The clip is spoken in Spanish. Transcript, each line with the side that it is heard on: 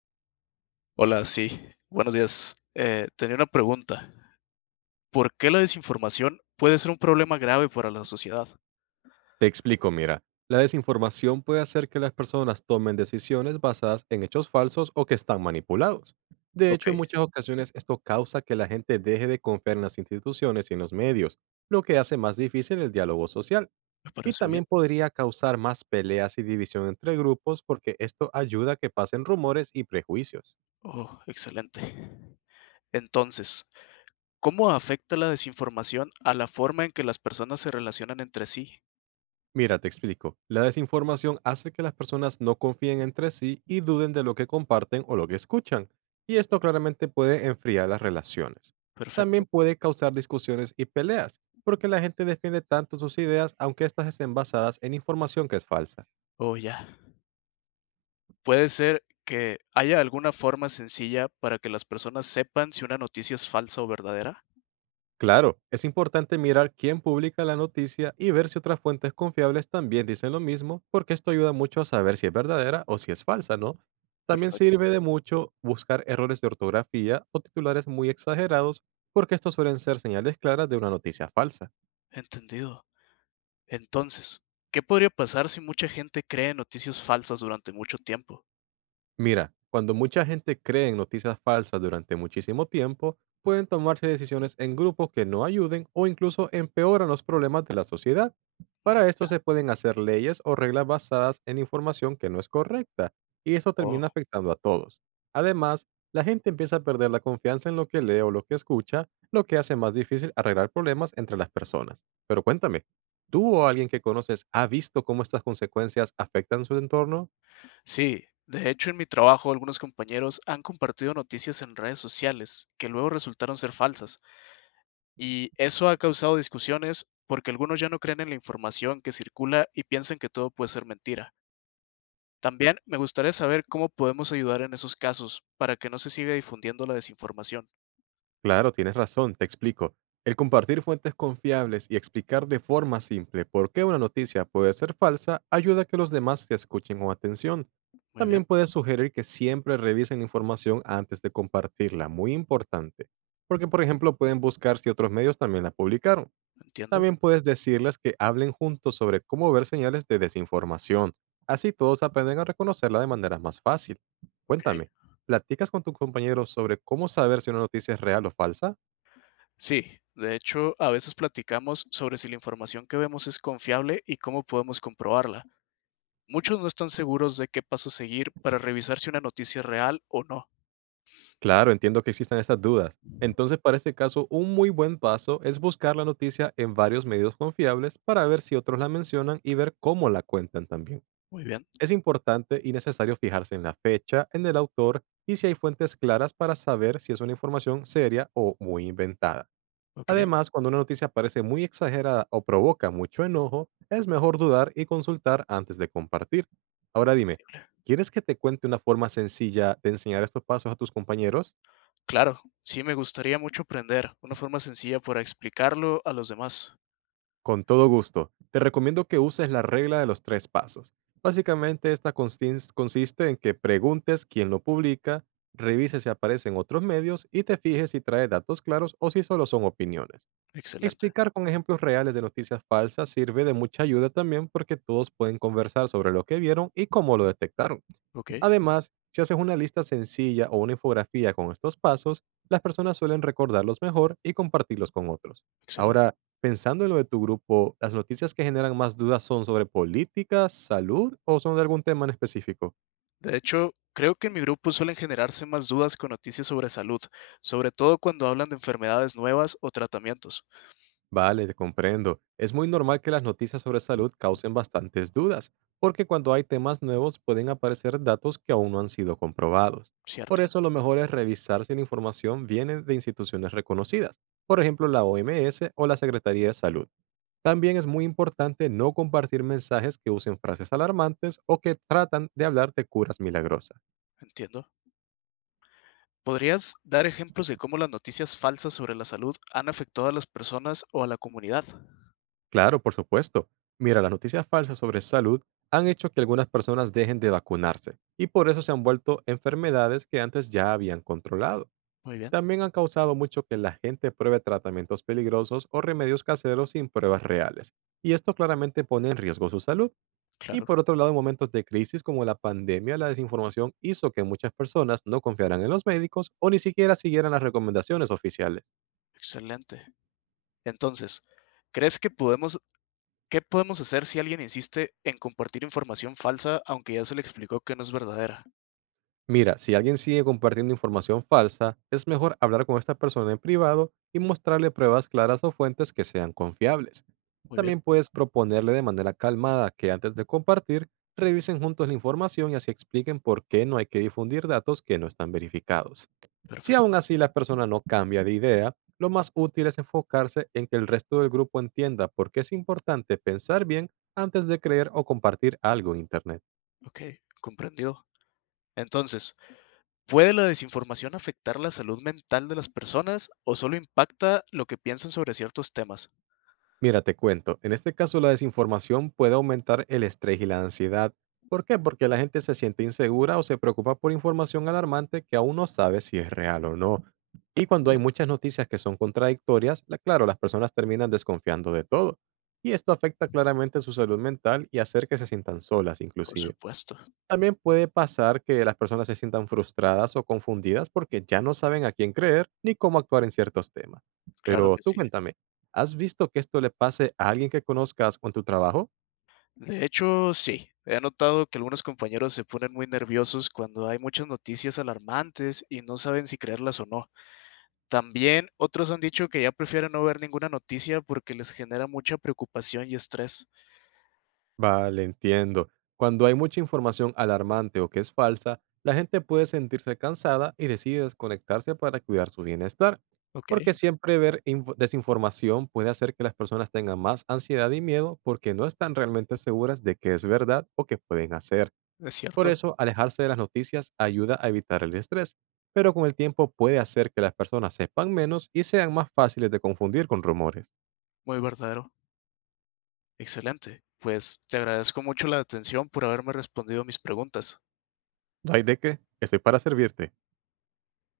left: Hola, sí, buenos días. Tenía una pregunta. ¿Por qué la desinformación puede ser un problema grave para la sociedad?
right: Te explico, mira, la desinformación puede hacer que las personas tomen decisiones basadas en hechos falsos o que están manipulados. De
left: Ok,
right: hecho, en muchas ocasiones esto causa que la gente deje de confiar en las instituciones y en los medios, lo que hace más difícil el diálogo social
left: me
right: y
left: parece bien.
right: también podría causar más peleas y división entre grupos porque esto ayuda a que pasen rumores y prejuicios.
left: Oh, excelente. Entonces, ¿cómo afecta la desinformación a la forma en que las personas se relacionan entre sí?
right: Mira, te explico. La desinformación hace que las personas no confíen entre sí y duden de lo que comparten o lo que escuchan, y esto claramente puede enfriar las relaciones. También
left: Perfecto.
right: puede causar discusiones y peleas, porque la gente defiende tanto sus ideas aunque éstas estén basadas en información que es falsa.
left: Oh, ya. Puede ser que haya alguna forma sencilla para que las personas sepan si una noticia es falsa o verdadera.
right: Claro, es importante mirar quién publica la noticia y ver si otras fuentes confiables también dicen lo mismo, porque esto ayuda mucho a saber si es verdadera o si es falsa, ¿no? También
left: Perfecto,
right: sirve de mucho buscar errores de ortografía o titulares muy exagerados, porque estos suelen ser señales claras de una noticia falsa.
left: entendido. Entonces, ¿qué podría pasar si mucha gente cree noticias falsas durante mucho tiempo?
right: Mira, cuando mucha gente cree en noticias falsas durante muchísimo tiempo, pueden tomarse decisiones en grupos que no ayuden o incluso empeoran los problemas de la sociedad.
left: Mm,
right: Para esto se pueden hacer leyes o reglas basadas en información que no es correcta, y eso
left: oh.
right: termina afectando a todos. Además, la gente empieza a perder la confianza en lo que lee o lo que escucha, lo que hace más difícil arreglar problemas entre las personas. Pero cuéntame, ¿tú o alguien que conoces ha visto cómo estas consecuencias afectan su entorno?
left: Sí, de hecho en mi trabajo algunos compañeros han compartido noticias en redes sociales que luego resultaron ser falsas. Y eso ha causado discusiones porque algunos ya no creen en la información que circula y piensan que todo puede ser mentira. También me gustaría saber cómo podemos ayudar en esos casos para que no se siga difundiendo la desinformación.
right: Claro, tienes razón, te explico. El compartir fuentes confiables y explicar de forma simple por qué una noticia puede ser falsa ayuda a que los demás te escuchen con atención.
left: Muy bien,
right: También puedes sugerir que siempre revisen información antes de compartirla, muy importante, porque por ejemplo pueden buscar si otros medios también la publicaron.
left: entiendo.
right: También puedes decirles que hablen juntos sobre cómo ver señales de desinformación. Así todos aprenden a reconocerla de manera más fácil.
left: Ok.
right: Cuéntame, ¿platicas con tus compañeros sobre cómo saber si una noticia es real o falsa?
left: Sí, de hecho, a veces platicamos sobre si la información que vemos es confiable y cómo podemos comprobarla. Muchos no están seguros de qué paso seguir para revisar si una noticia es real o no.
right: Claro, entiendo que existan estas dudas. Entonces, para este caso, un muy buen paso es buscar la noticia en varios medios confiables para ver si otros la mencionan y ver cómo la cuentan también.
left: Muy bien,
right: Es importante y necesario fijarse en la fecha, en el autor y si hay fuentes claras para saber si es una información seria o muy inventada.
left: ok,
right: Además, cuando una noticia parece muy exagerada o provoca mucho enojo, es mejor dudar y consultar antes de compartir. Ahora dime,
left: comprendible.
right: ¿quieres que te cuente una forma sencilla de enseñar estos pasos a tus compañeros?
left: Claro, sí me gustaría mucho aprender una forma sencilla para explicarlo a los demás.
right: Con todo gusto, te recomiendo que uses la regla de los tres pasos. Básicamente, esta consiste en que preguntes quién lo publica, revises si aparece en otros medios y te fijes si trae datos claros o si solo son opiniones.
left: Excelente,
right: Explicar con ejemplos reales de noticias falsas sirve de mucha ayuda también porque todos pueden conversar sobre lo que vieron y cómo lo detectaron.
left: ok,
right: Además, si haces una lista sencilla o una infografía con estos pasos, las personas suelen recordarlos mejor y compartirlos con otros.
left: excelente.
right: Ahora, pensando en lo de tu grupo, ¿las noticias que generan más dudas son sobre política, salud o son de algún tema en específico?
left: De hecho, creo que en mi grupo suelen generarse más dudas con noticias sobre salud, sobre todo cuando hablan de enfermedades nuevas o tratamientos.
right: Vale, te comprendo. Es muy normal que las noticias sobre salud causen bastantes dudas, porque cuando hay temas nuevos pueden aparecer datos que aún no han sido comprobados. Por
left: Cierto,
right: eso lo mejor es revisar si la información viene de instituciones reconocidas, por ejemplo la OMS o la Secretaría de Salud. También es muy importante no compartir mensajes que usen frases alarmantes o que tratan de hablar de curas milagrosas.
left: entiendo. ¿Podrías dar ejemplos de cómo las noticias falsas sobre la salud han afectado a las personas o a la comunidad?
right: Claro, por supuesto. Mira, las noticias falsas sobre salud han hecho que algunas personas dejen de vacunarse y por eso se han vuelto enfermedades que antes ya habían controlado.
left: Muy bien,
right: También han causado mucho que la gente pruebe tratamientos peligrosos o remedios caseros sin pruebas reales. Y esto claramente pone en riesgo su salud. Y
left: claro,
right: por otro lado, en momentos de crisis como la pandemia, la desinformación hizo que muchas personas no confiaran en los médicos o ni siquiera siguieran las recomendaciones oficiales.
left: excelente. Entonces, ¿crees que podemos ¿qué podemos hacer si alguien insiste en compartir información falsa, aunque ya se le explicó que no es verdadera?
right: Mira, si alguien sigue compartiendo información falsa, es mejor hablar con esta persona en privado y mostrarle pruebas claras o fuentes que sean confiables.
left: Muy bien,
right: También puedes proponerle de manera calmada que antes de compartir, revisen juntos la información y así expliquen por qué no hay que difundir datos que no están verificados. Si aún
left: perfecto.
right: así la persona no cambia de idea, lo más útil es enfocarse en que el resto del grupo entienda por qué es importante pensar bien antes de creer o compartir algo en Internet.
left: Ok, comprendido. Entonces, ¿puede la desinformación afectar la salud mental de las personas o solo impacta lo que piensan sobre ciertos temas?
right: Mira, te cuento, en este caso la desinformación puede aumentar el estrés y la ansiedad. ¿Por qué? Porque la gente se siente insegura o se preocupa por información alarmante que aún no sabe si es real o no. Y
left: Muy
right: cuando hay
left: bien,
right: muchas noticias que son contradictorias, claro, las personas terminan desconfiando de todo. Y esto afecta claramente su salud mental y hacer que se sientan solas
left: por
right: inclusive.
left: supuesto,
right: También puede pasar que las personas se sientan frustradas o confundidas porque ya no saben a quién creer ni cómo actuar en ciertos temas.
left: claro
right: Pero
left: que
right: tú
left: sí.
right: cuéntame, ¿has visto que esto le pase a alguien que conozcas con tu trabajo?
left: De hecho, sí. He notado que algunos compañeros se ponen muy nerviosos cuando hay muchas noticias alarmantes y no saben si creerlas o no. También otros han dicho que ya prefieren no ver ninguna noticia porque les genera mucha preocupación y estrés.
right: Vale, entiendo. Cuando hay mucha información alarmante o que es falsa, la gente puede sentirse cansada y decide desconectarse para cuidar su bienestar.
left: Ok,
right: Porque siempre ver desinformación puede hacer que las personas tengan más ansiedad y miedo porque no están realmente seguras de qué es verdad o qué pueden hacer.
left: es
right: Por
left: cierto,
right: eso, alejarse de las noticias ayuda a evitar el estrés, pero con el tiempo puede hacer que las personas sepan menos y sean más fáciles de confundir con rumores.
left: muy verdadero. Excelente. Pues te agradezco mucho la atención por haberme respondido mis preguntas.
right: No hay de qué, estoy para servirte.